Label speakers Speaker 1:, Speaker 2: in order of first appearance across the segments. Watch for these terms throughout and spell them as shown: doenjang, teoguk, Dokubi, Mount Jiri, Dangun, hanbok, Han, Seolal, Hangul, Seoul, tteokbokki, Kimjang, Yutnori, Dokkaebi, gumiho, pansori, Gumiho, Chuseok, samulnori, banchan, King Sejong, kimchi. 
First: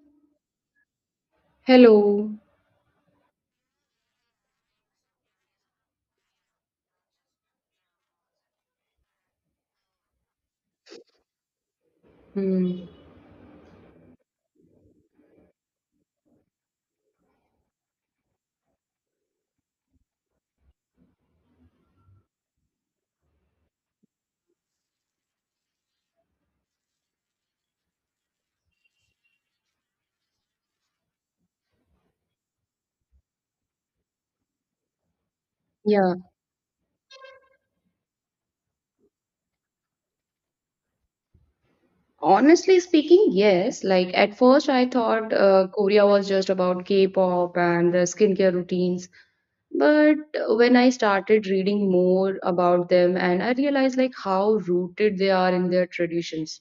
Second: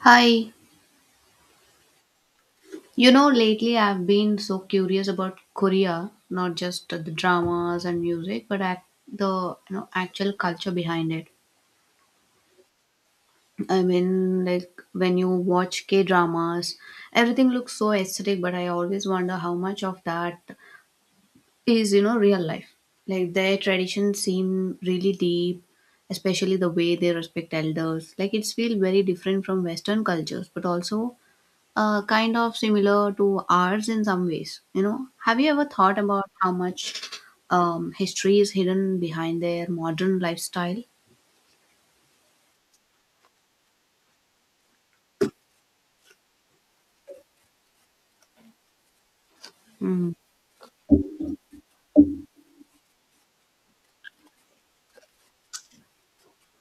Speaker 1: Hi,
Speaker 2: Hello.
Speaker 1: lately I've been so curious about Korea, not just the dramas and music, but the actual culture behind it.
Speaker 2: Hmm.
Speaker 1: When you watch K dramas, everything looks so aesthetic, but I always wonder how much of that is real life. Like their traditions seem really deep, especially the way they respect elders. Like it's feel very different from Western cultures, but also kind of similar to ours in some ways. Have you ever thought
Speaker 2: Yeah.
Speaker 1: about how much history is hidden behind their modern lifestyle?
Speaker 2: Honestly speaking, yes. Like at first, I thought Korea was just about K-pop and the skincare routines.
Speaker 1: Mm,
Speaker 2: But when I started reading more about them and I realized like how rooted they are in their traditions,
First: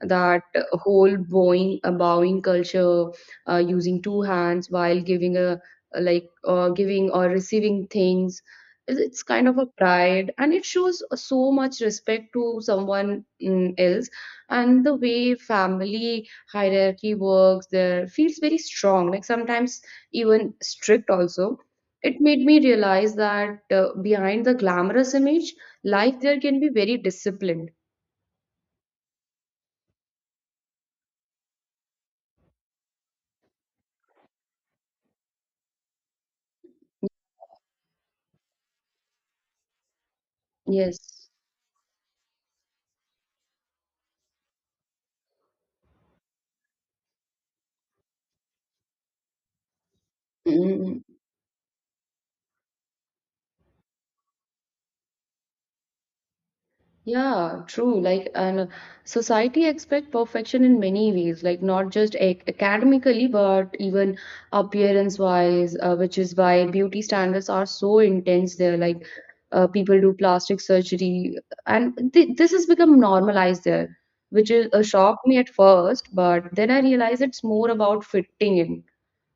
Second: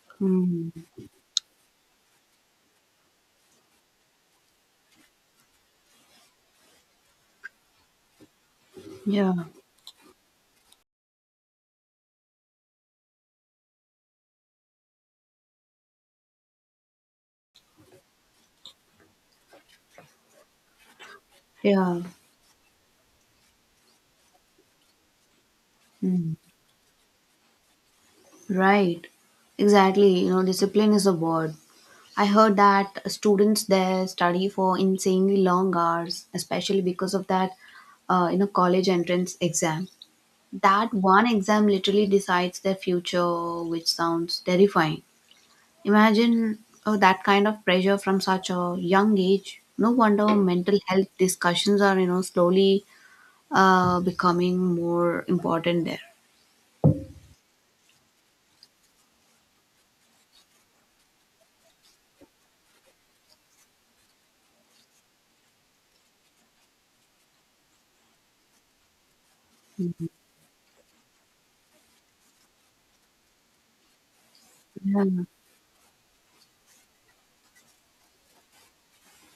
Speaker 2: that
Speaker 1: mm,
Speaker 2: whole bowing culture, using two hands while giving a like giving or receiving things. It's
Speaker 1: yeah,
Speaker 2: kind of a pride and it shows so much respect to someone, else. And the way family hierarchy works there feels very strong, like sometimes even strict also.
Speaker 1: yeah,
Speaker 2: It made me realize that behind the glamorous image, life
Speaker 1: mm,
Speaker 2: there can be very disciplined.
Speaker 1: right. Exactly. Discipline is a word. I heard that students there study for insanely long hours, especially because of that, college entrance exam. That one
Speaker 2: Yes.
Speaker 1: exam literally decides their future, which sounds terrifying. Imagine oh, that kind of pressure from such a young age. No wonder mental
Speaker 2: Mm.
Speaker 1: health discussions are, slowly becoming more important there.
Speaker 2: Yeah, true. And society expect perfection in many ways, like not just ac academically, but even appearance-wise, which is why beauty standards are so intense there. Like, people do plastic surgery, and th this has become normalized there, which is a
Speaker 1: Yeah.
Speaker 2: shock me at first, but then I realize it's more about fitting in.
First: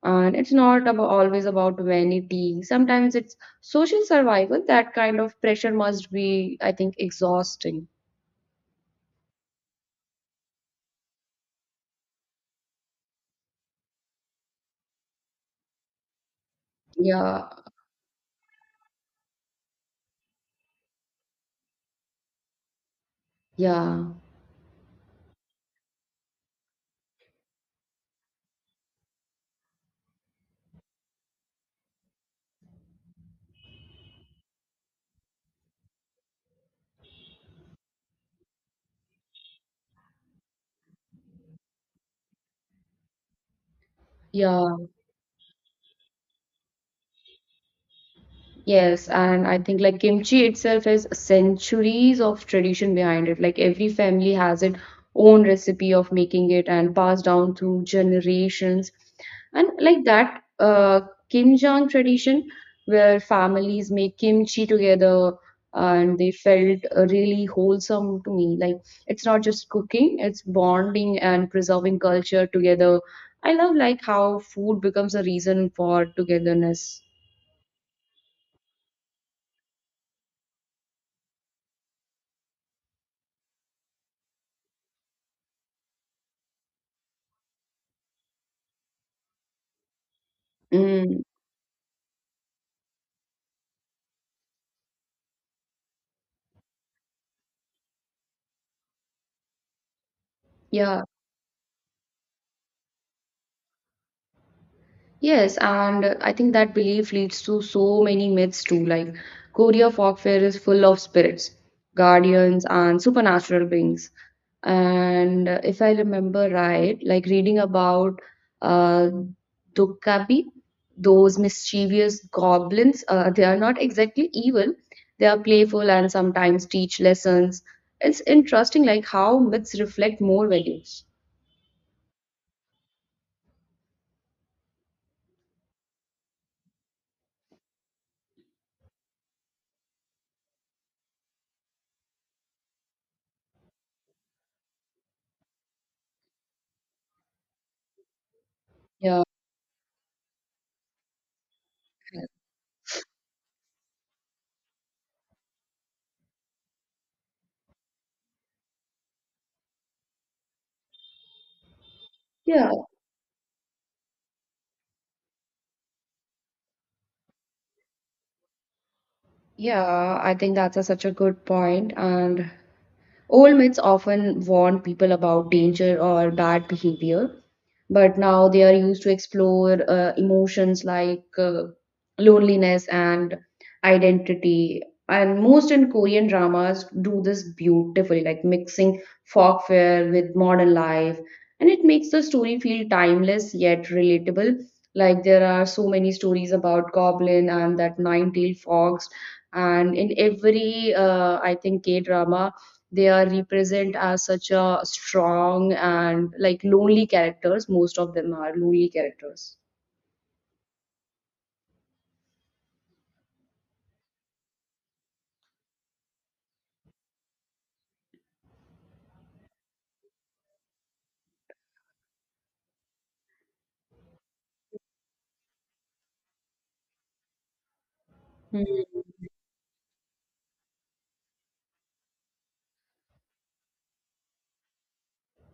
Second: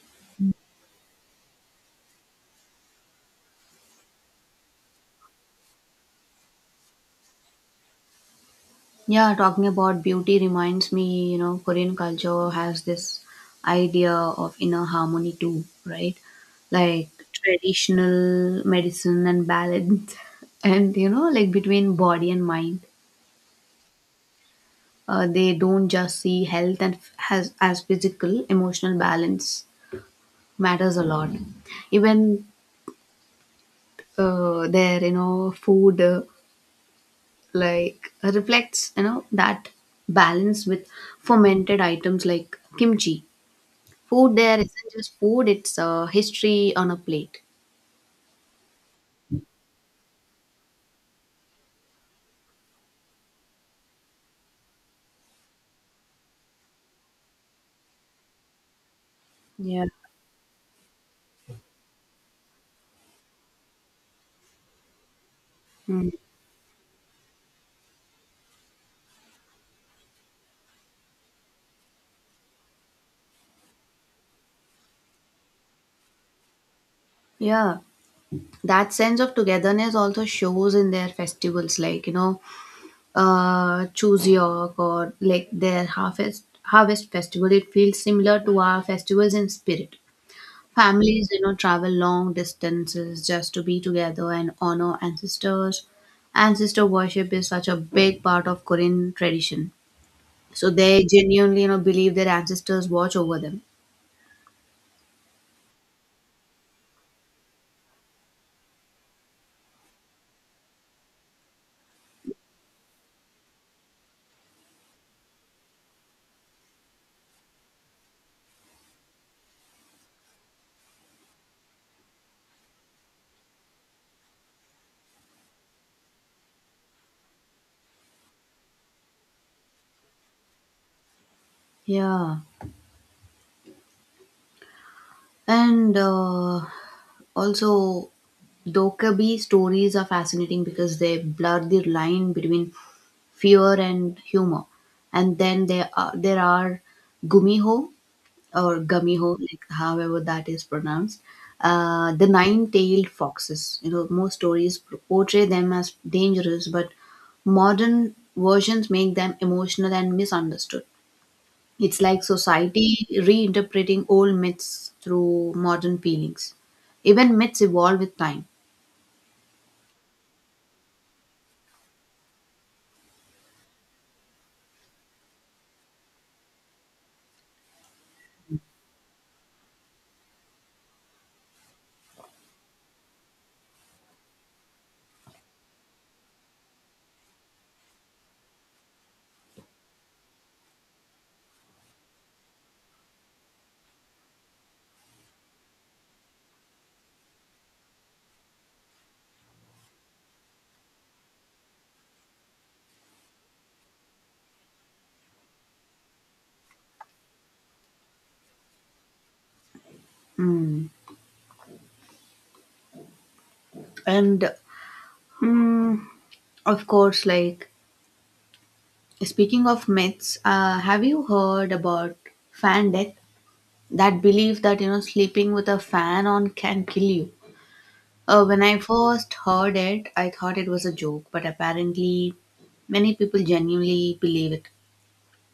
Speaker 2: And it's not about always about vanity. Sometimes it's social survival. That kind of pressure must be, I think, exhausting.
Speaker 1: Yeah, talking about beauty reminds me, Korean culture has this idea of inner harmony too, right? Like
Speaker 2: Yeah,
Speaker 1: traditional medicine and balance, and between body and mind.
Speaker 2: yeah,
Speaker 1: They don't just see health and has as physical, emotional balance matters a lot. Even their food like reflects that balance with fermented items like kimchi. Food there
Speaker 2: yeah.
Speaker 1: isn't just food, it's history on a plate.
Speaker 2: Yes, and I think like kimchi itself has centuries of tradition behind it. Like every family has its own recipe of making it and passed down through generations. And
Speaker 1: Yeah.
Speaker 2: like that Kimjang tradition, where families make kimchi together,
Speaker 1: Mm.
Speaker 2: and they felt really wholesome to me. Like it's not just cooking, it's bonding and preserving culture together. I love like how food becomes a reason for togetherness.
Speaker 1: Yeah, that sense of togetherness also shows in their festivals, like Chuseok or like their harvest festival. It feels similar to our festivals in spirit.
Speaker 2: Mm.
Speaker 1: Families, travel long distances just to be together and honor ancestors. Ancestor worship is such a big part of Korean tradition. So
Speaker 2: Yeah.
Speaker 1: they genuinely, believe their ancestors watch over them.
Speaker 2: Yes, and I think that belief leads to so many myths too. Like Korea folklore is full of spirits, guardians, and supernatural beings. And if I remember right, like reading about uh, Dokkaebi, those mischievous goblins, they are not exactly evil. They are playful and sometimes teach lessons. It's interesting, like how myths reflect more values.
Speaker 1: Yeah. And also, Dokubi stories are fascinating because they blur the line between fear and humor. And then there are gumiho, or
Speaker 2: Yeah.
Speaker 1: gummiho, like however that is pronounced, the nine-tailed foxes. Most stories portray them as dangerous, but modern versions make them emotional and misunderstood. It's like
Speaker 2: Yeah.
Speaker 1: society reinterpreting old myths through modern feelings. Even myths evolve with time.
Speaker 2: Yeah, I think that's a such a good point. And old myths often warn people about danger or bad behavior, but now they are used to explore emotions like loneliness and identity. And most in Korean dramas do this beautifully, like mixing folklore with modern life. And it makes the story feel timeless yet relatable. Like there are so many stories about Goblin and that nine-tailed fox. And in every, I think, K drama, they are represent as such a strong and like lonely characters. Most of them are lonely characters.
Speaker 1: And mm, of course, like speaking of myths, have you heard about fan death? That belief that sleeping with a fan on can kill you. When I
Speaker 2: Hmm.
Speaker 1: first heard it, I thought it was a joke, but apparently many people genuinely believe it.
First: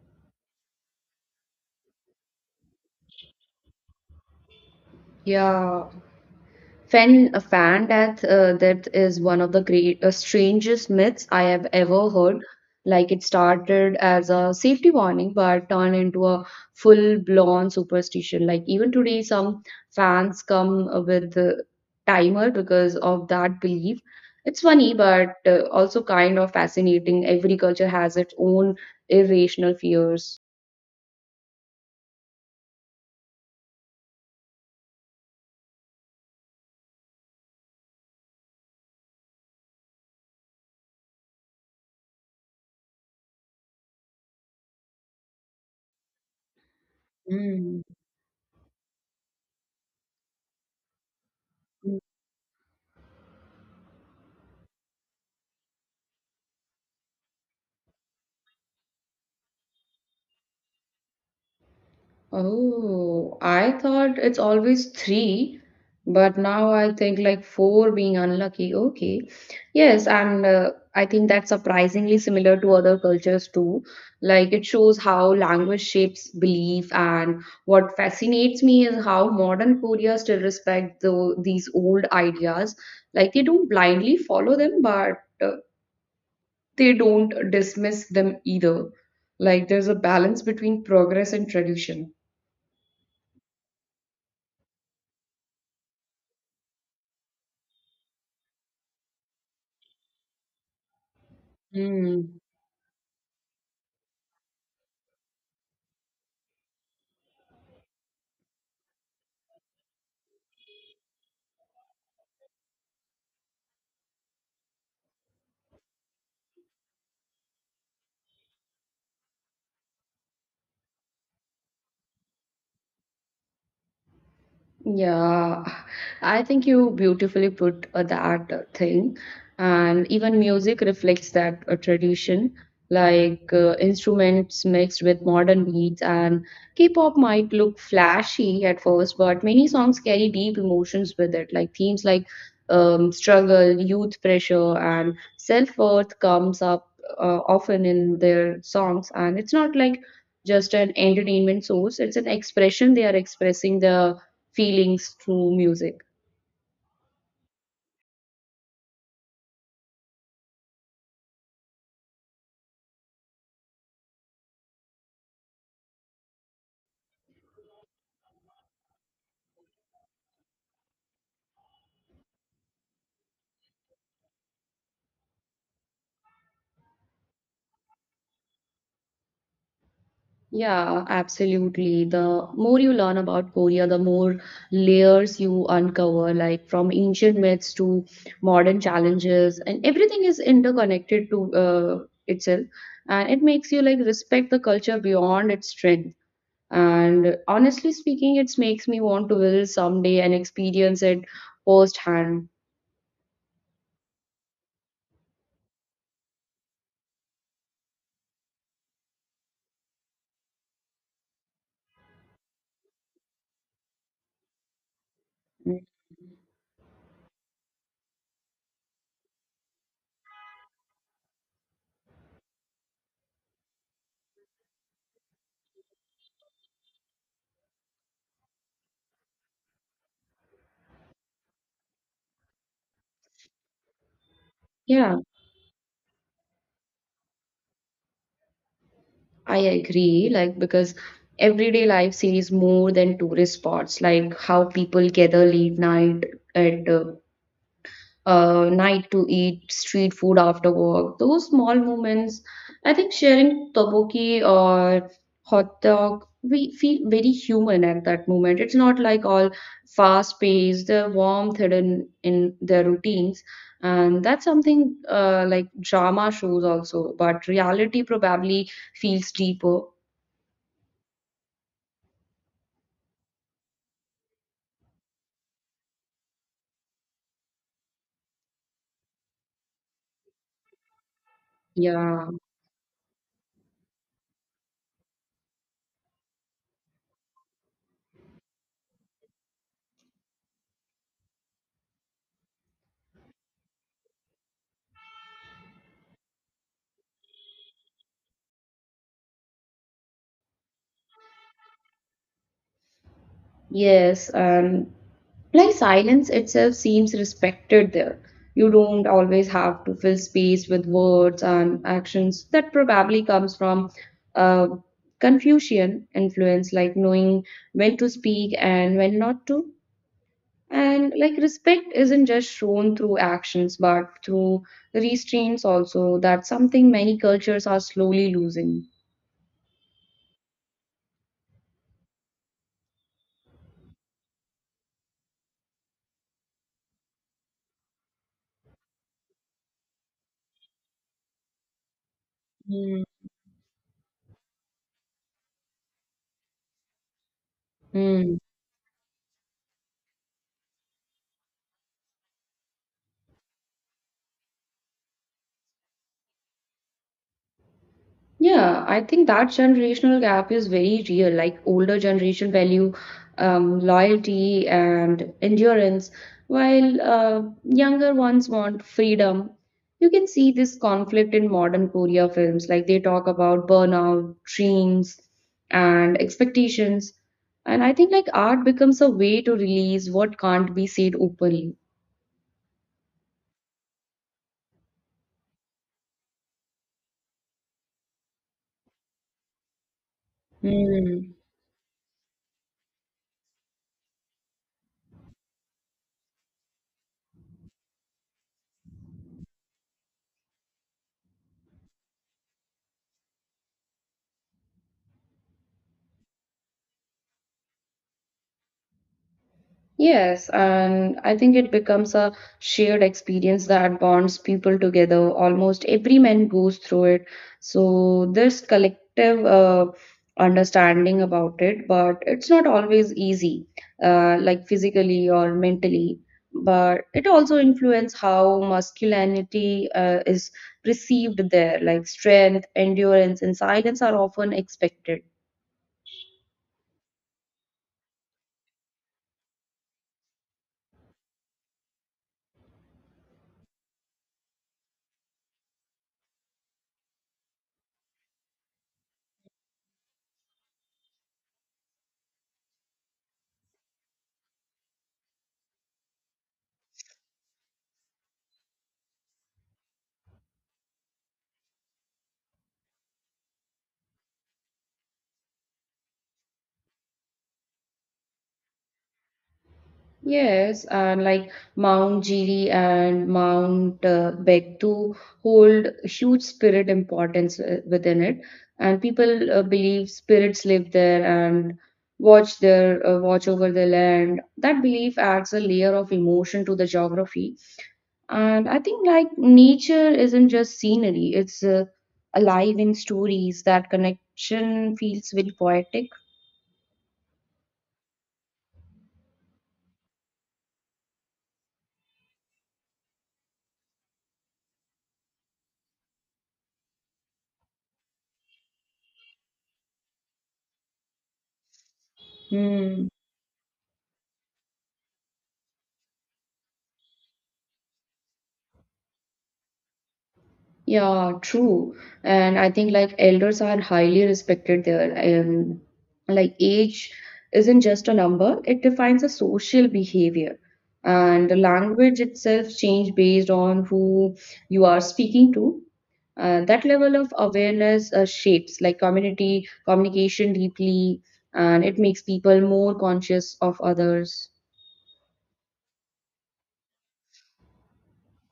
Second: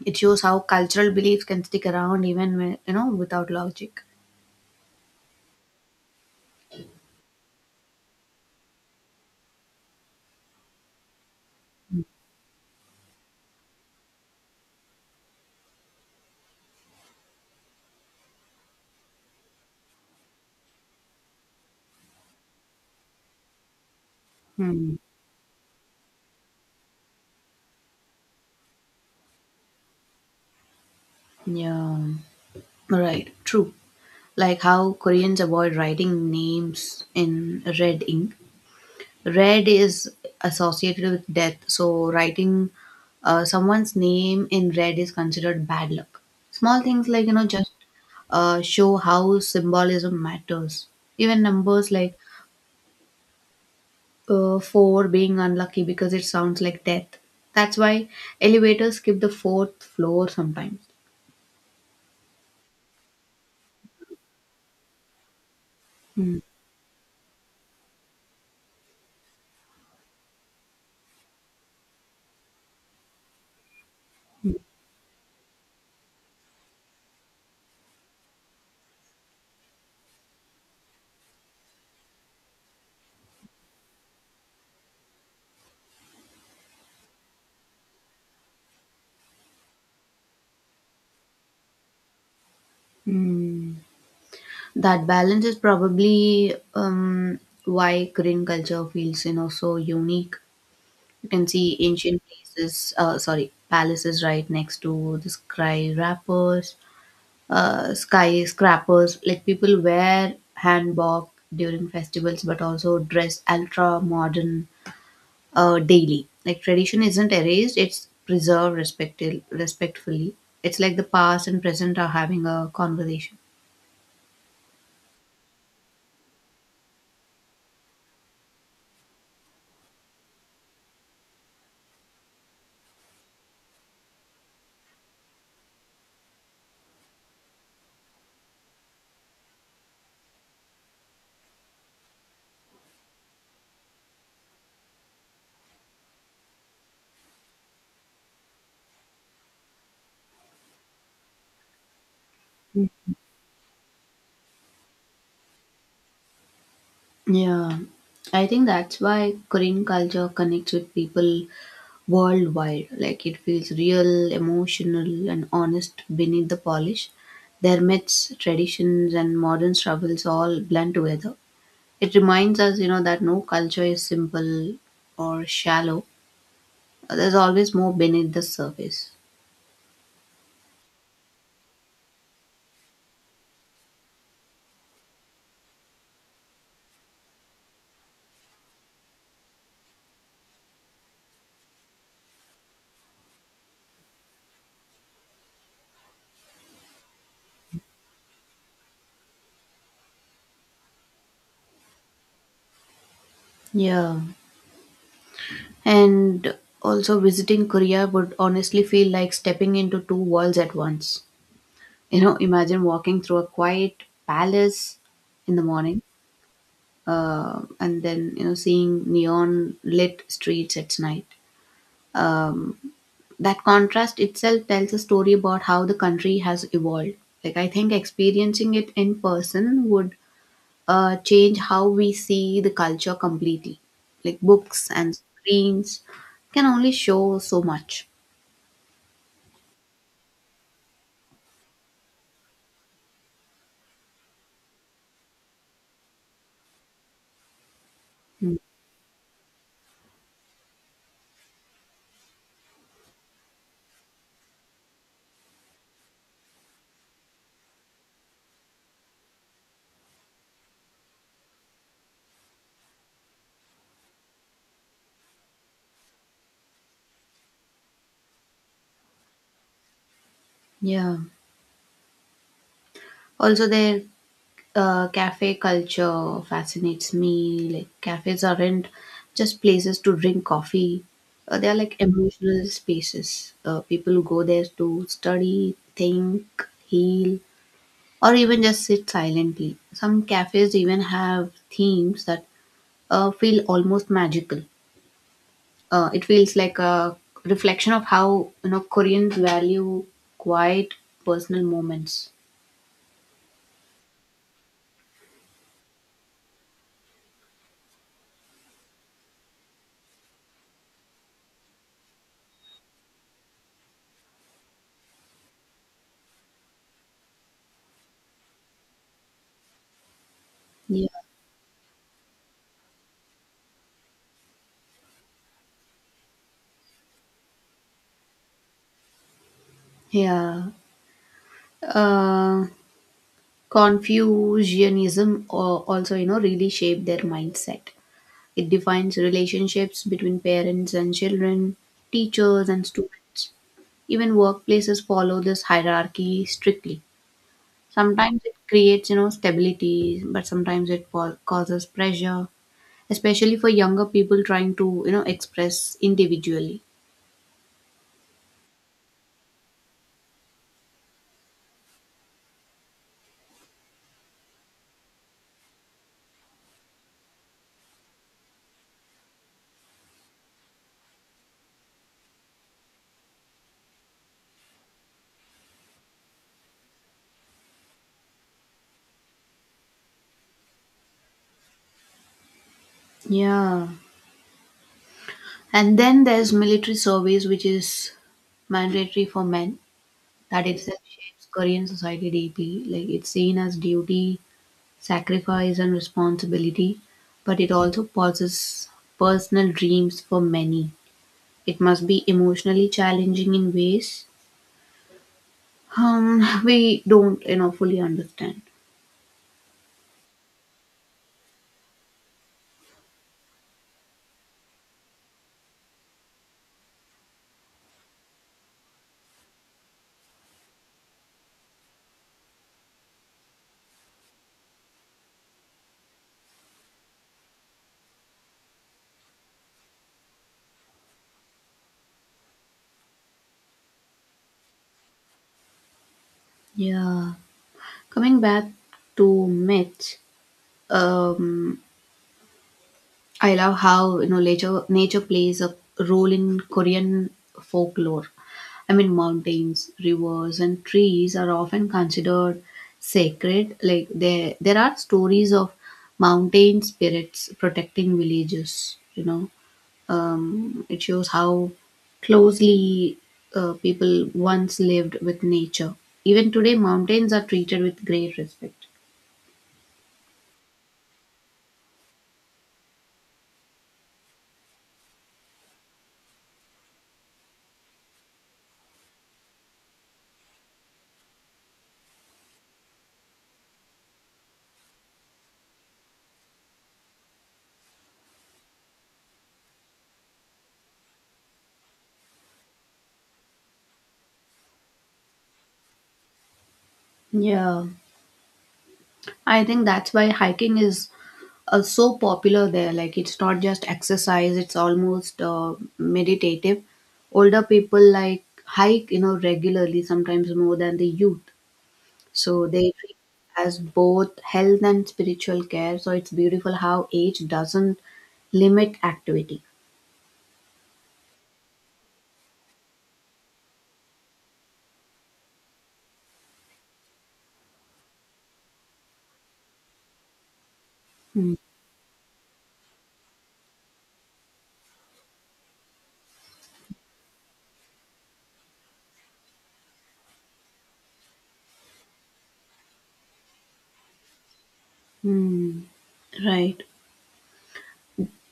Speaker 1: It shows how cultural beliefs can stick around even when you know without logic.
Speaker 2: Yeah. A fan death, that is one of the great, strangest myths I have ever heard. Like it started as a safety warning, but turned into a full-blown superstition. Like even today, some fans come with the timer because of that belief. It's funny,
Speaker 1: Hmm.
Speaker 2: but also kind of fascinating. Every culture has its own irrational fears.
Speaker 1: Yeah, right, true. Like how Koreans avoid writing names in red ink. Red is associated with death, so writing someone's name in red is considered bad luck. Small things like, just
Speaker 2: Mm.
Speaker 1: show how symbolism matters. Even numbers like 4 being unlucky because it sounds like death. That's why elevators skip the fourth floor sometimes.
Speaker 2: Oh, I thought it's always three, but
Speaker 1: Mm.
Speaker 2: now I think like four being unlucky. Okay. Yes, and I think that's surprisingly similar to other cultures too. Like it shows how language shapes belief, and what fascinates me is how modern Korea still respect the, these old ideas. Like they don't blindly follow them, but uh, they don't dismiss them either. Like there's a balance between progress and tradition.
Speaker 1: That balance is probably why Korean culture feels, so unique. You can see ancient
Speaker 2: Hmm.
Speaker 1: places, sorry, palaces right next to the skyscrapers. Like people wear hanbok during festivals, but also dress ultra modern daily. Like tradition isn't erased; it's preserved respectfully. It's like the past and present are having a conversation.
Speaker 2: Yeah, I think you beautifully put that thing, and even music reflects that tradition, like instruments mixed with modern beats. And K-pop might look flashy at first, but many songs carry deep emotions with it, like themes like struggle, youth pressure, and self-worth comes up often in their songs. And it's not like just an entertainment source; it's an expression. They are expressing the feelings through music.
Speaker 1: Yeah, I think that's why Korean culture connects with people worldwide. Like it feels real, emotional, and honest beneath the polish. Their myths, traditions, and modern struggles all blend together. It reminds us, that no culture is simple or shallow. There's always more beneath the surface.
Speaker 2: Yeah, absolutely. The more you learn about Korea, the more layers you uncover, like from ancient myths to modern challenges, and everything is interconnected to itself. And it makes you like respect the culture beyond its strength. And honestly speaking, it makes me want to visit someday and experience it firsthand.
Speaker 1: Yeah. And also visiting Korea would honestly feel like stepping into two worlds at once. Imagine walking through a quiet palace in the morning and then seeing neon lit streets at night. um, that contrast itself tells a story about how the country has evolved. Like I think experiencing it in person would change how we see the culture completely. Like books and
Speaker 2: Yeah.
Speaker 1: screens can only show so much.
Speaker 2: I agree, like because everyday life sees more than tourist spots, like how people gather late night at
Speaker 1: Mm.
Speaker 2: night to eat street food after work. Those small moments, I think, sharing tteokbokki or hot dog, we feel very human at that moment. It's not like all fast paced, the warmth hidden in their routines. And that's something like drama shows also, but reality probably feels deeper.
Speaker 1: Yeah, also there, cafe culture fascinates me. Like cafes aren't just places to drink coffee; they are like
Speaker 2: Yeah,
Speaker 1: emotional spaces. People go there to study, think, heal, or even just sit silently. Some cafes even have themes that feel almost magical. It feels like a reflection of how Koreans value quiet personal moments.
Speaker 2: yes, and like silence itself seems respected there. You don't always have to fill space with words and actions. That probably comes from uh, Confucian influence, like knowing when to speak and when not to.
Speaker 1: Yeah.
Speaker 2: And like respect isn't just shown through actions, but through restraints also. That's something many cultures are slowly losing.
Speaker 1: Yeah. Uh, Confucianism also, really shaped their mindset. It defines relationships between parents and children, teachers and
Speaker 2: Hmm.
Speaker 1: students. Even workplaces follow this hierarchy strictly.
Speaker 2: Mm.
Speaker 1: Sometimes it creates, stability, but sometimes it causes pressure, especially for younger people trying to, express individually.
Speaker 2: Yeah, I think that generational gap is very real. Like older generation value loyalty and endurance, while younger ones want freedom. You can see this conflict in modern Korea films. Like they talk about burnout, dreams, and expectations. And I think like art becomes a way to release what can't be said openly.
Speaker 1: Yeah. And then there's military service, which is mandatory for men. That itself
Speaker 2: Hmm.
Speaker 1: shapes Korean society deeply. Like it's seen as duty, sacrifice, and responsibility, but it also pauses personal dreams for many. It must be emotionally challenging in ways we don't, fully understand.
Speaker 2: Yes, and I think it becomes a shared experience that bonds people together. Almost every man goes through it. So there's collective understanding about it, but it's not always easy, like physically or mentally. But it also influences how masculinity is perceived there, like strength, endurance, and silence are often expected.
Speaker 1: Yeah, coming back to myths. Um, I love how nature plays a role in Korean folklore. I mean, mountains, rivers, and trees are often considered sacred. Like there are stories of mountain spirits protecting villages. It shows how closely people once lived with nature. Even today, mountains are treated with great respect.
Speaker 2: Yes, and like Mount Jiri and Mount Begtu hold huge spirit importance within it, and people believe spirits live there and watch over the land. That belief adds a layer of emotion to the geography, and I think like nature isn't just scenery; it's alive in stories. That connection feels very poetic.
Speaker 1: Yeah, I think that's why hiking is so popular there. Like it's not just exercise; it's almost meditative. Older people like hike, regularly, sometimes more than the youth. So they
Speaker 2: Hmm.
Speaker 1: treat it as both health and spiritual care. So it's beautiful how age doesn't limit activity.
Speaker 2: Yeah, true. And I think like elders are highly respected there. And like age isn't just a number, it defines a social behavior. And
Speaker 1: Mm.
Speaker 2: the language itself change based on who you are speaking to. That level of awareness shapes like community communication deeply, and it makes people more conscious of others.
Speaker 1: Hmm. Right.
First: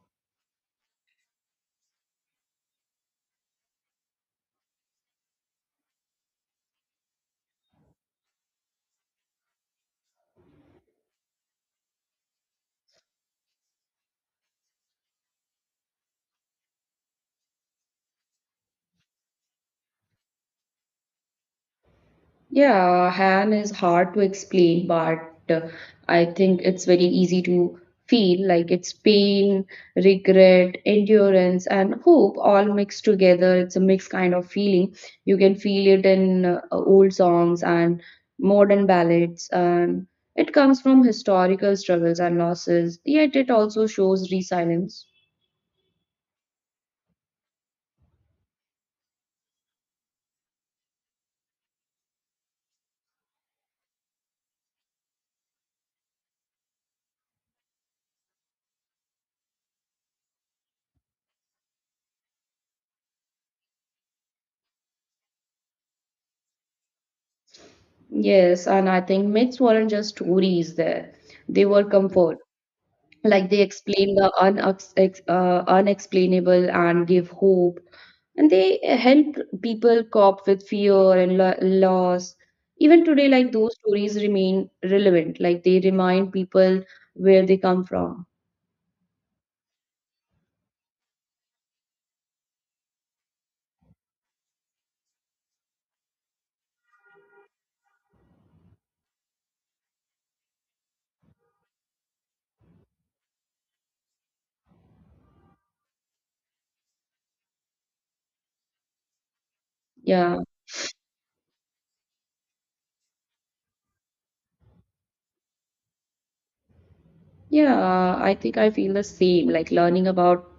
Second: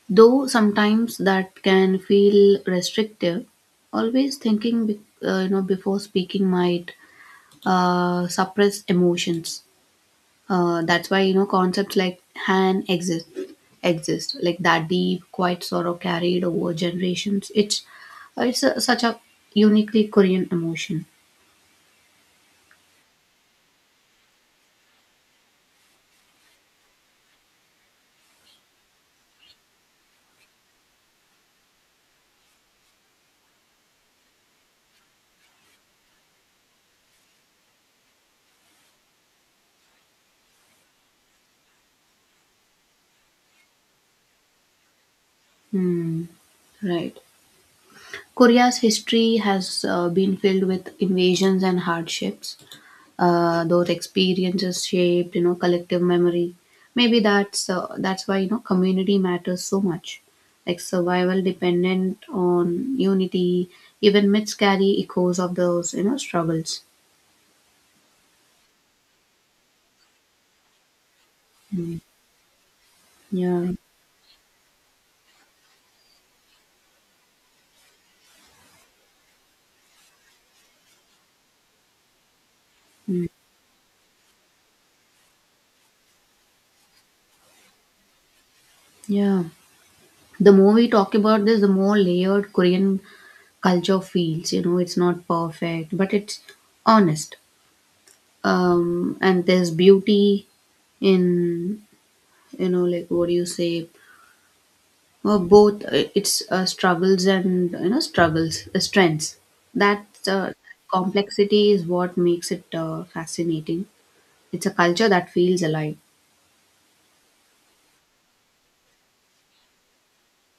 Speaker 1: Though sometimes that can feel restrictive, always thinking, before speaking might suppress emotions. That's why concepts like Han exist, like that deep quiet sorrow carried over generations. It's a, such a uniquely Korean emotion.
Speaker 2: Yeah, Han is hard to explain, but uh, I think it's very easy to feel. Like it's pain, regret, endurance, and hope all mixed together. It's a mixed kind of feeling. You can feel it in old songs and modern ballads, and it comes from historical struggles and losses, yet it also shows resilience.
Speaker 1: Hmm, right. Korea's history has been filled with invasions and hardships. Those experiences shaped collective memory. Maybe that's why community matters so much. Like survival dependent on unity. Even myths carry echoes of those struggles.
Speaker 2: Yes, and I think myths weren't just stories there, they were
Speaker 1: Mm.
Speaker 2: comfort. Like they
Speaker 1: Yeah,
Speaker 2: explain the unexplainable and give hope. And they help people cope with fear and loss. Even
Speaker 1: mm,
Speaker 2: today, like those stories remain relevant. Like they remind people where they come from.
Speaker 1: yeah, the more we talk about this, the more layered Korean culture feels. It's not perfect, but it's honest. And there's beauty in, you know like what do you say both its struggles and you know struggles strengths. That
Speaker 2: Yeah.
Speaker 1: complexity is what makes it fascinating. It's a culture that feels alive.
Speaker 2: Yeah, I think I feel the same, like learning about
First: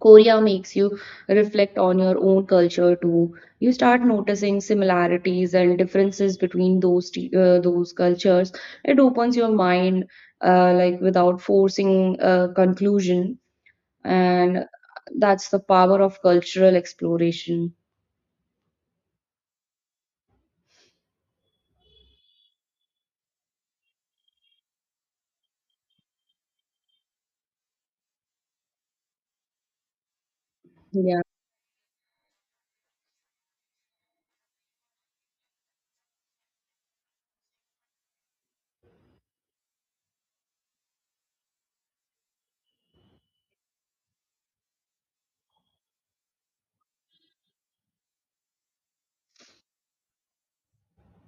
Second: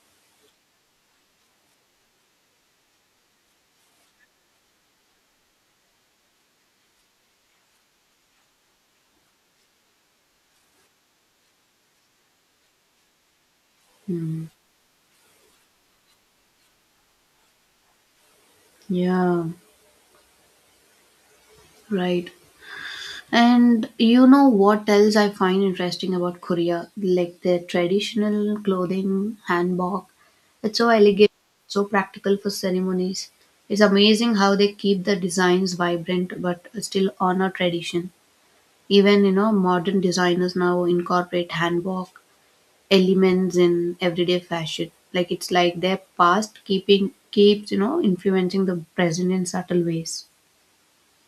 Speaker 2: Korea makes you reflect on your own culture too. You start noticing similarities and differences between those those cultures. It opens your mind, like without forcing a conclusion,
Speaker 1: Mm,
Speaker 2: and that's the power of cultural exploration.
Speaker 1: yeah, right. And what else I find interesting about Korea, like their traditional clothing, hanbok. It's so
Speaker 2: Yeah.
Speaker 1: elegant, so practical for ceremonies. It's amazing how they keep the designs vibrant but still honor tradition. Even, modern designers now incorporate handwork elements in everyday fashion. Like it's like their past keeping keeps, influencing the present in subtle ways.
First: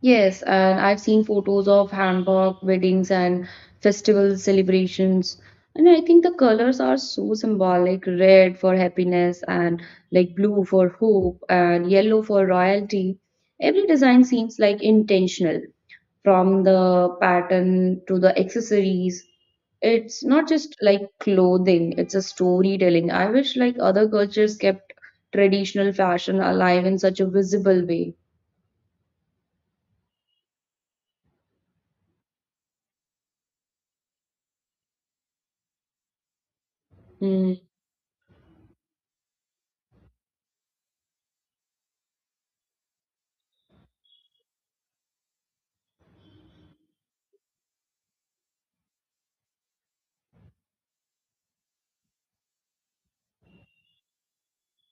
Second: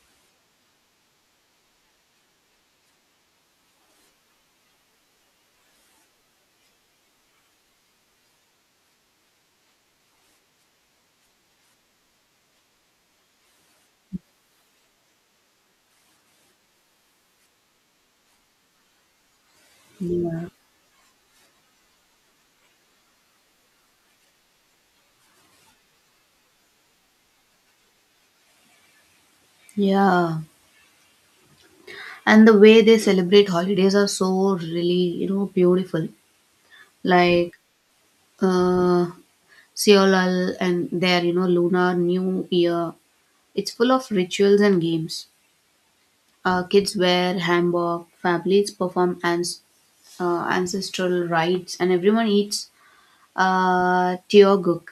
Speaker 2: Yes, and I've seen photos of Hamburg weddings and festival celebrations. And I think the colors are so symbolic, red for happiness and like blue for hope and yellow for royalty. Every design seems like intentional from the pattern to the accessories. It's not
Speaker 1: Yeah.
Speaker 2: just like clothing, it's a storytelling. I wish like other cultures kept traditional fashion alive in such a visible way.
Speaker 1: Yeah. And the way they celebrate holidays are so really, beautiful. Like
Speaker 2: Mm.
Speaker 1: uh Seolal and their, lunar new year. It's full of rituals and games. Kids wear hanbok, families perform and ancestral rites, and everyone eats teoguk.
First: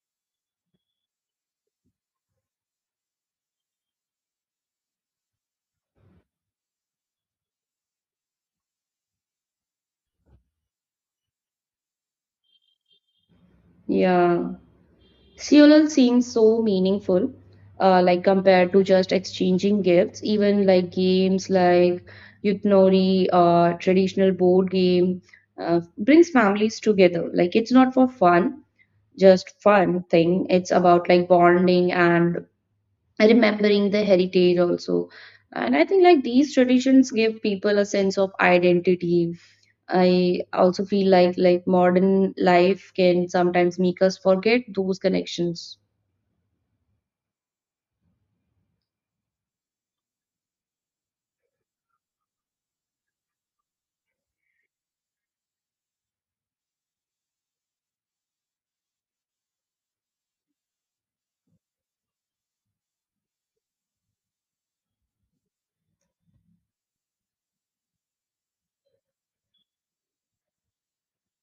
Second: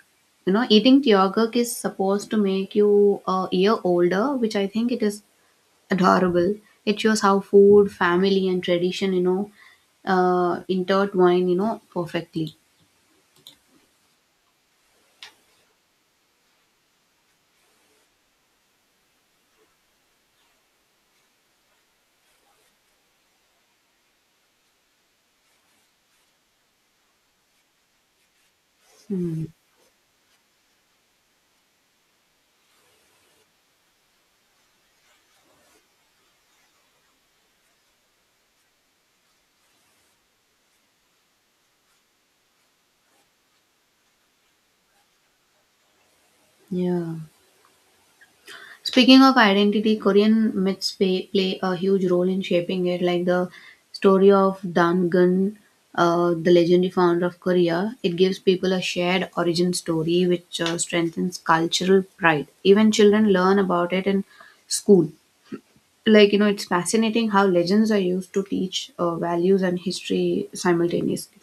Speaker 1: Eating teoguk is supposed to make you a year older, which I think it is adorable. It shows how food, family, and tradition, intertwine, perfectly.
Speaker 2: Yeah. Seoul seems so meaningful, like compared to just exchanging gifts. Even like games like Yutnori, traditional board game, brings families together. Like it's not for fun,
Speaker 1: Hmm.
Speaker 2: just fun thing. It's about like bonding and remembering the heritage also. And I think like these traditions give people a sense of identity. I also feel like modern life can sometimes make us forget those connections.
Speaker 1: Yeah. Speaking of identity, Korean myths play a huge role in shaping it, like the story of Dangun, the legendary founder of Korea. It gives people a shared origin story which strengthens cultural pride. Even children learn about it in school. Like, it's fascinating how legends are used to teach values and history simultaneously.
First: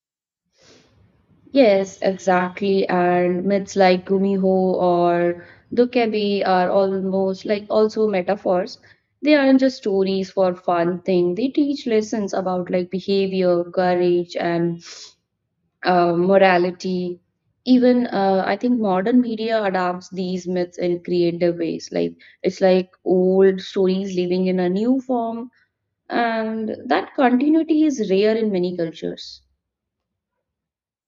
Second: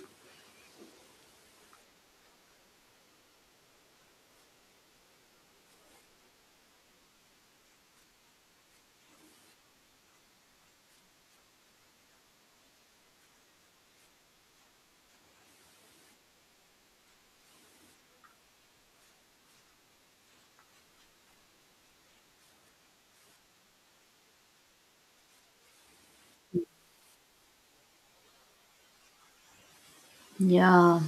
Speaker 2: Yes, exactly. And myths like Gumiho or Dokebi are almost like also metaphors. They aren't just stories for fun thing. They teach lessons about like behavior, courage, and morality. Even I think modern media adapts these myths in creative ways. Like it's like old stories living in a new form, and that continuity is rare in many cultures.
Speaker 1: Yeah.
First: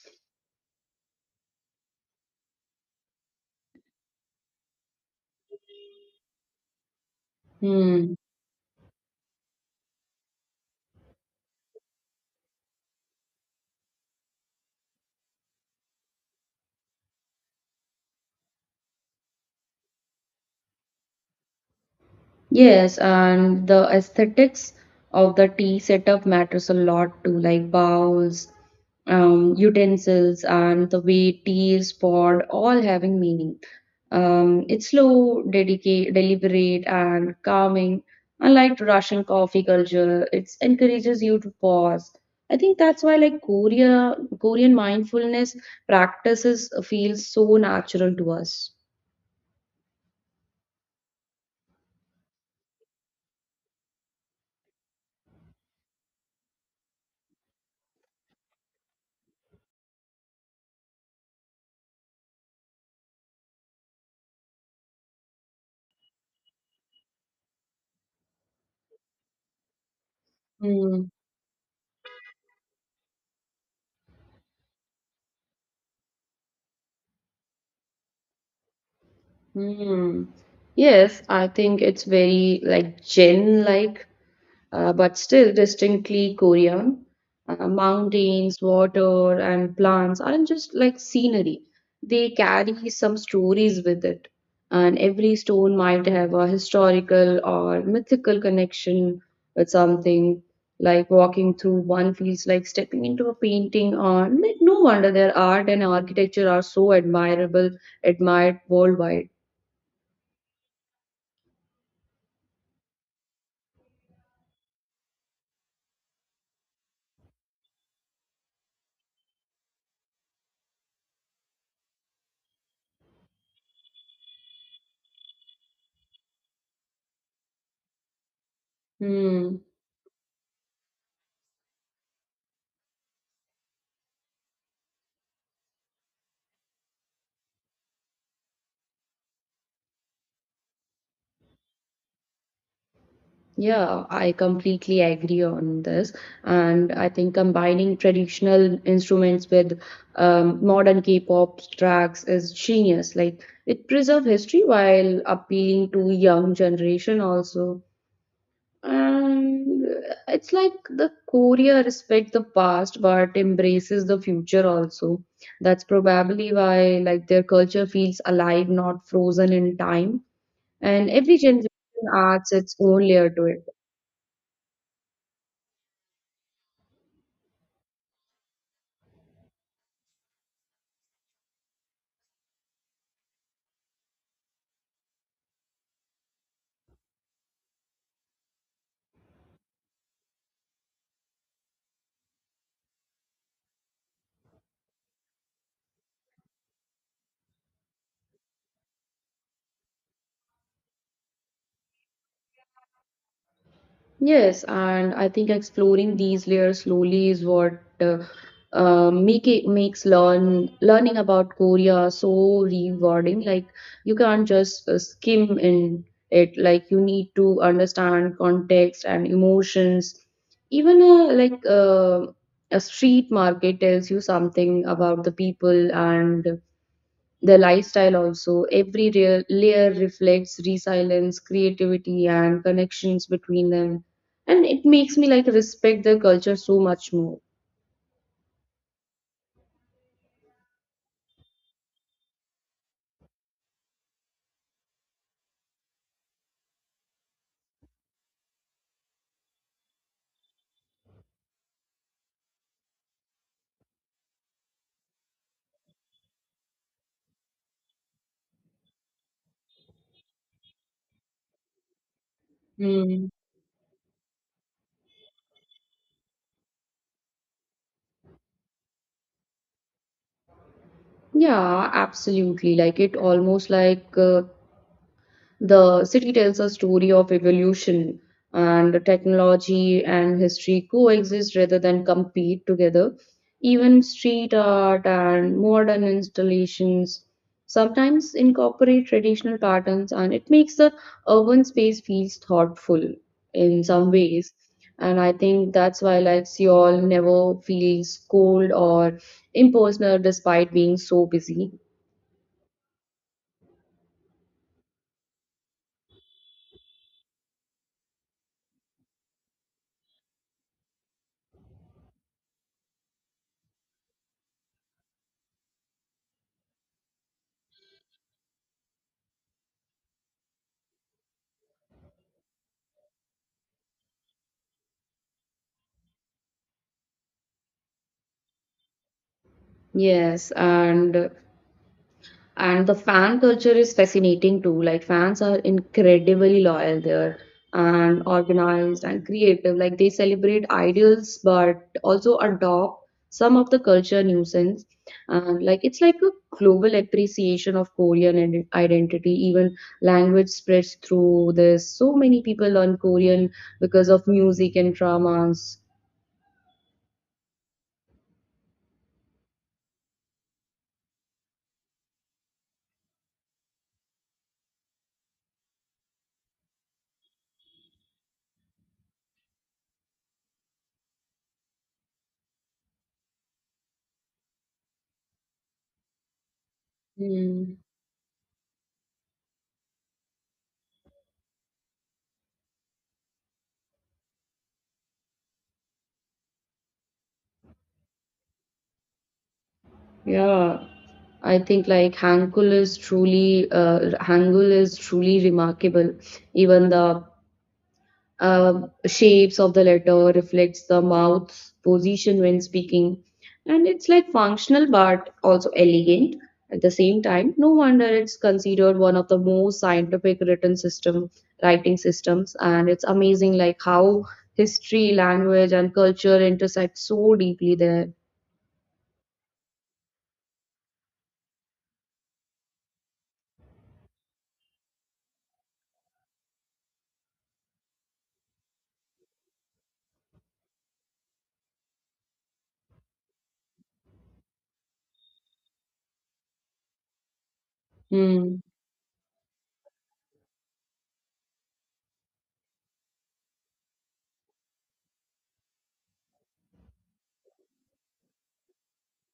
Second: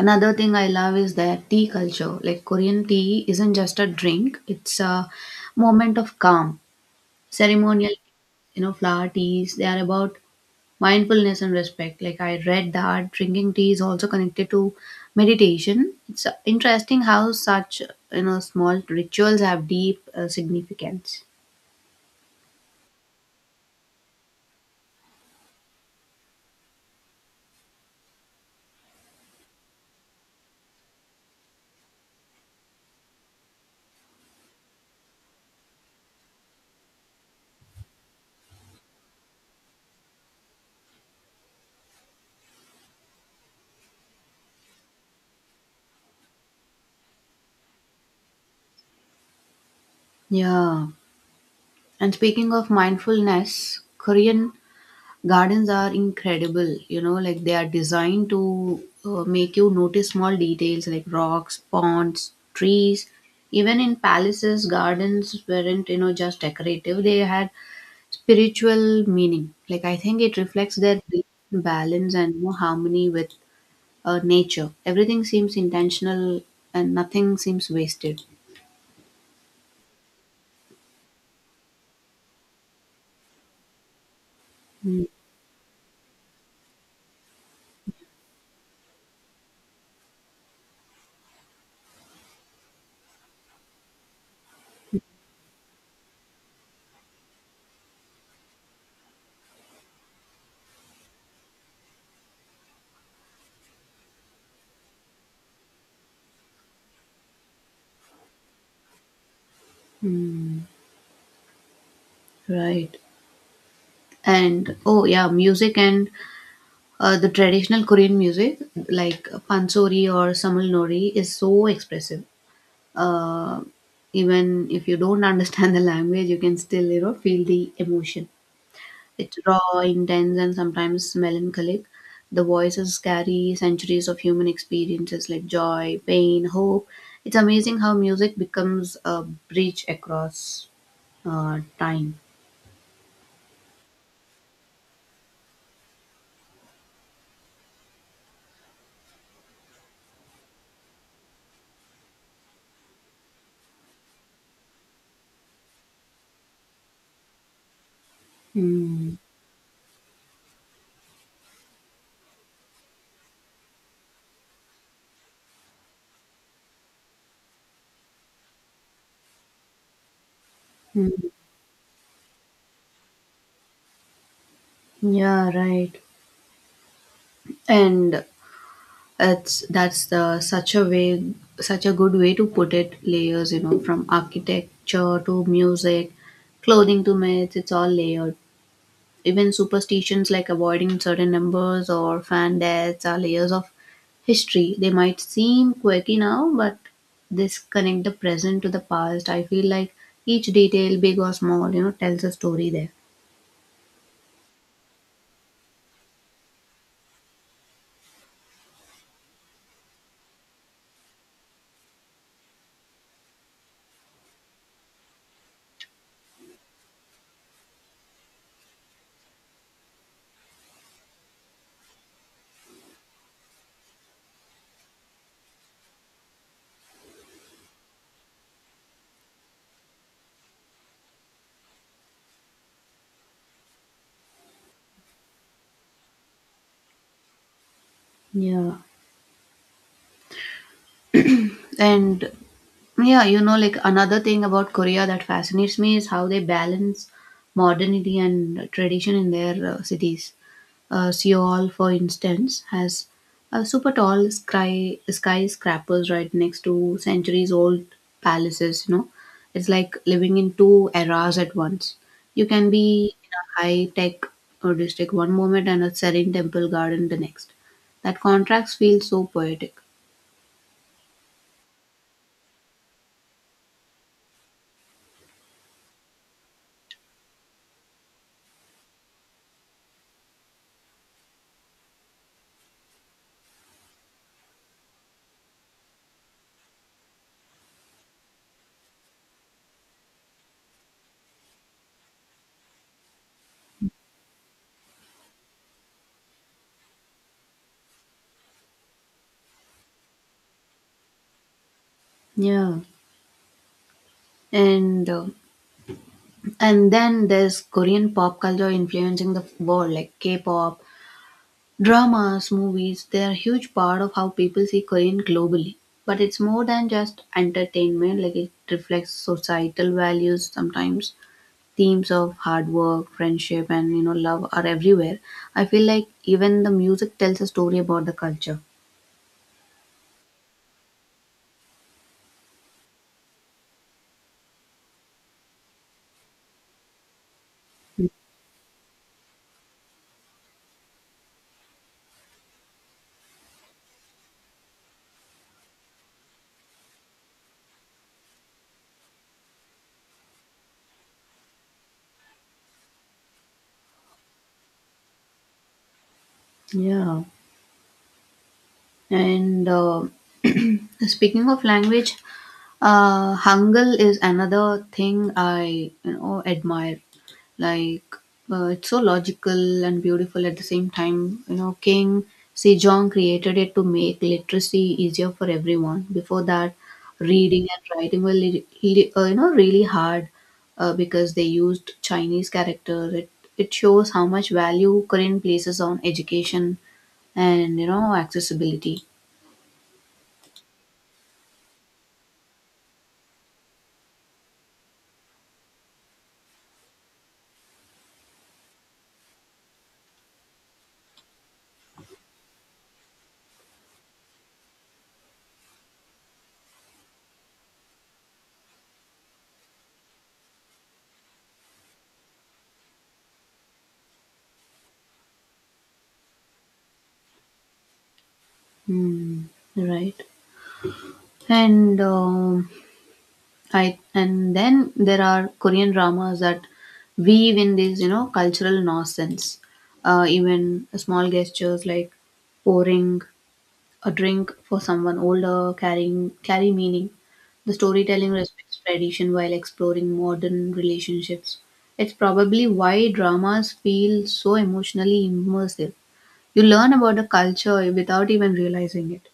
Speaker 1: Another thing I love is their tea culture. Like Korean tea isn't just a drink, it's a moment of calm. Ceremonial
Speaker 2: Hmm.
Speaker 1: flower teas, they are about mindfulness and respect. Like I read that drinking tea is also connected to meditation. It's interesting how such small rituals have deep significance.
Speaker 2: Yes, and the aesthetics of the tea setup matters a lot too, like bowls, utensils, and the way tea is poured, all having meaning. It's slow, dedicate, deliberate, and calming. Unlike Russian coffee culture, it encourages you to pause. I think that's why, like Korea, Korean mindfulness practices feel so natural to us.
Speaker 1: Yeah, and speaking of mindfulness, Korean gardens are incredible, like they are designed to make you notice small details like rocks, ponds, trees. Even in palaces, gardens weren't, just decorative, they had spiritual meaning. Like, I think it reflects their belief in balance and harmony with nature. Everything seems intentional and nothing seems wasted.
Speaker 2: Hmm. Yes, I think it's very like general like
Speaker 1: Mm.
Speaker 2: but still distinctly Korean. Mountains, water, and plants aren't just like scenery. They carry some stories with it, and every stone might have a historical or mythical connection with something. Like walking through one feels like stepping into a painting. Or like, no wonder their art and architecture are so admired worldwide.
Speaker 1: Right. And oh, yeah, music and the traditional Korean music, like pansori or samulnori, is so expressive. Uh, even if you don't understand the language, you can still feel the emotion. It's
Speaker 2: Hmm.
Speaker 1: raw, intense, and sometimes melancholic. The voices carry centuries of human experiences like joy, pain, hope. It's amazing how music becomes a bridge across time.
Speaker 2: Yeah, I completely agree on this. And I think combining traditional instruments with modern K-pop tracks is genius. Like it preserves history while appealing to young generation also.
Speaker 1: Hmm.
Speaker 2: And it's like the Korea respect the past but embraces the future also. That's probably why like their culture feels alive, not frozen in time. And
Speaker 1: Hmm.
Speaker 2: every generation adds its own layer to it.
Speaker 1: Yeah, right. And It's that's the such a way, such a good way to put it. Layers, from architecture to music, clothing to myths, it's all layered. Even superstitions like avoiding certain numbers or fan deaths are layers of history. They might seem quirky now, but this connect the present to the past. I feel like each detail, big or small, tells a story there.
Speaker 2: Yes, and I think exploring these layers slowly is what uh, makes learning about Korea so rewarding. Like you can't just skim in it. Like you need to understand context and emotions. Even a street market tells you something about the people and their lifestyle also. Every real layer reflects resilience, creativity, and connections between them. And it makes me like respect their culture so much more.
Speaker 1: Yeah, and yeah, like another thing about Korea that fascinates me is how they balance modernity and tradition in their cities. Seoul, for instance, has a super tall skyscrapers right next to centuries-old palaces. It's like living in two eras at once. You can be
Speaker 2: Hmm.
Speaker 1: in a high-tech district one moment and a serene temple garden the next. That contrast feels so poetic.
Speaker 2: Yeah, absolutely. Like it almost like the city tells a story of evolution. And technology and history coexist rather than compete together. Even street art and modern installations sometimes incorporate traditional patterns, and it makes the urban space feels thoughtful in some ways. And I think that's why, like Seoul, never feels cold or impersonal despite being so busy.
Speaker 1: Yeah, and and then there's Korean pop culture influencing the world, like K-pop, dramas, movies. They're a huge part of how people see Korean globally. But it's more than just entertainment, like it reflects societal values sometimes. Themes of hard work, friendship, and love are everywhere. I feel like even the music tells a story about the culture.
Speaker 2: Yes, and And the fan culture is fascinating too. Like fans are incredibly loyal there and organized and creative. Like they celebrate ideals but also adopt some of the culture nuisance. And like it's like a global appreciation of Korean and identity. Even language spreads through this. So many people learn Korean because of music and dramas.
Speaker 1: Yeah. And speaking of language, Hangul is another thing I admire. Like it's so logical and beautiful at the same time. King Sejong created it to make literacy easier for everyone. Before that, reading
Speaker 2: Hmm.
Speaker 1: and writing were really hard because they used Chinese characters. It shows how much value Korean places on education and accessibility.
Speaker 2: Yeah. I think like Hankul is truly Hangul is truly remarkable. Even the uh, shapes of the letter reflects the mouth's position when speaking, and it's like functional but also elegant at the same time. No wonder it's considered one of the most scientific written system writing systems, and it's amazing like how history, language, and culture intersect so deeply there.
Speaker 1: Hmm, right. And I and then there are Korean dramas that weave in these, cultural nonsense. Even small gestures like pouring a drink for someone older carry meaning. The storytelling
Speaker 2: Hmm.
Speaker 1: respects tradition while exploring modern relationships. It's probably why dramas feel so emotionally immersive. You learn about a culture without even realizing it.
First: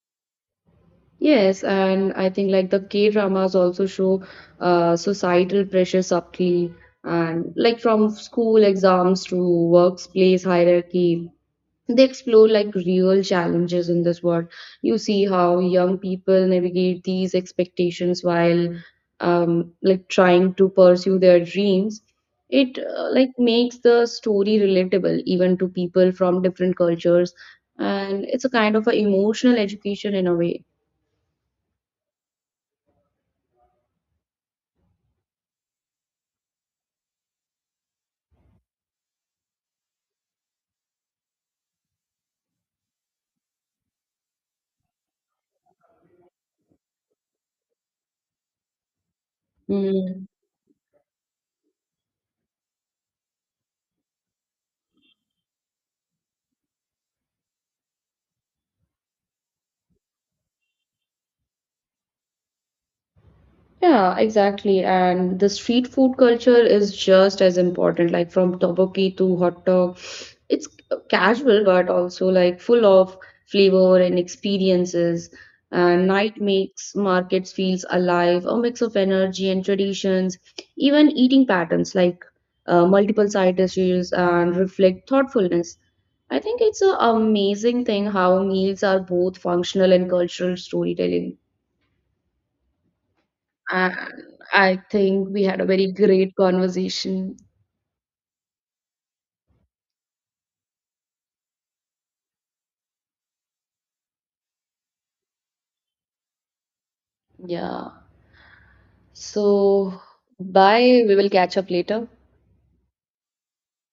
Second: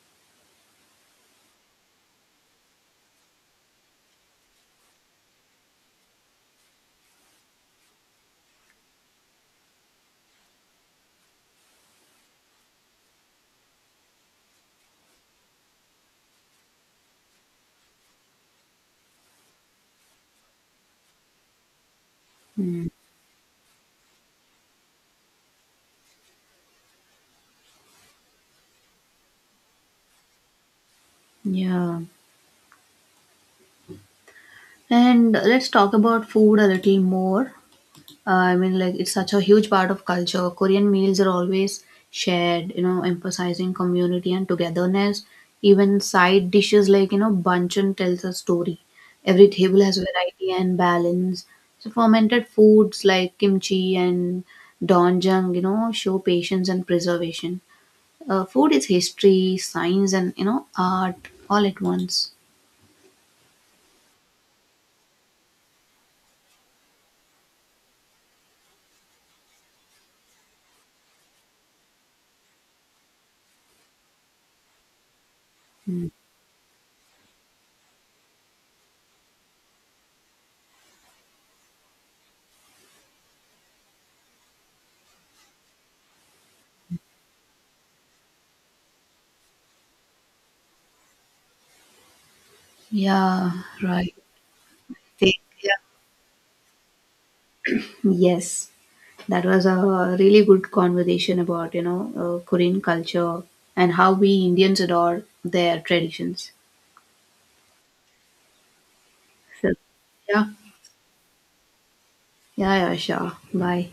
Speaker 2: Yes, and I think like the K-dramas also show societal pressure subtly, and like from school exams to workplace hierarchy, they explore like real challenges in this world. You see how young people navigate these expectations while like trying to pursue their dreams. It
Speaker 1: Mm,
Speaker 2: like makes the story relatable even to people from different cultures, and it's a kind of a emotional education in a way.
Speaker 1: yeah. And let's talk about food a little more. It's such a huge part of culture. Korean meals are always shared, emphasizing community and togetherness. Even side dishes like, banchan tells a story. Every table has
Speaker 2: Mm.
Speaker 1: variety and balance. So fermented foods like kimchi and doenjang, show patience and preservation. Food is history, science, and art all at once.
Speaker 2: Yeah, exactly. And the street food culture is just as important, like from tteokbokki to hot dog. It's casual, but also like full of flavor and experiences. And night makes markets feels alive, a mix of energy and traditions, even eating patterns like multiple side dishes and reflect thoughtfulness. I think it's an amazing thing how meals are both functional and cultural storytelling.
Speaker 1: Yeah,
Speaker 2: And
Speaker 1: right.
Speaker 2: I think we had a
Speaker 1: Yeah.
Speaker 2: very great conversation.
Speaker 1: Yes. That was a really good conversation about, Korean culture and how we Indians adore their traditions.
Speaker 2: Yeah.
Speaker 1: So,
Speaker 2: So,
Speaker 1: yeah,
Speaker 2: bye. We will catch up later.
Speaker 1: yeah, yeah, sure. Bye.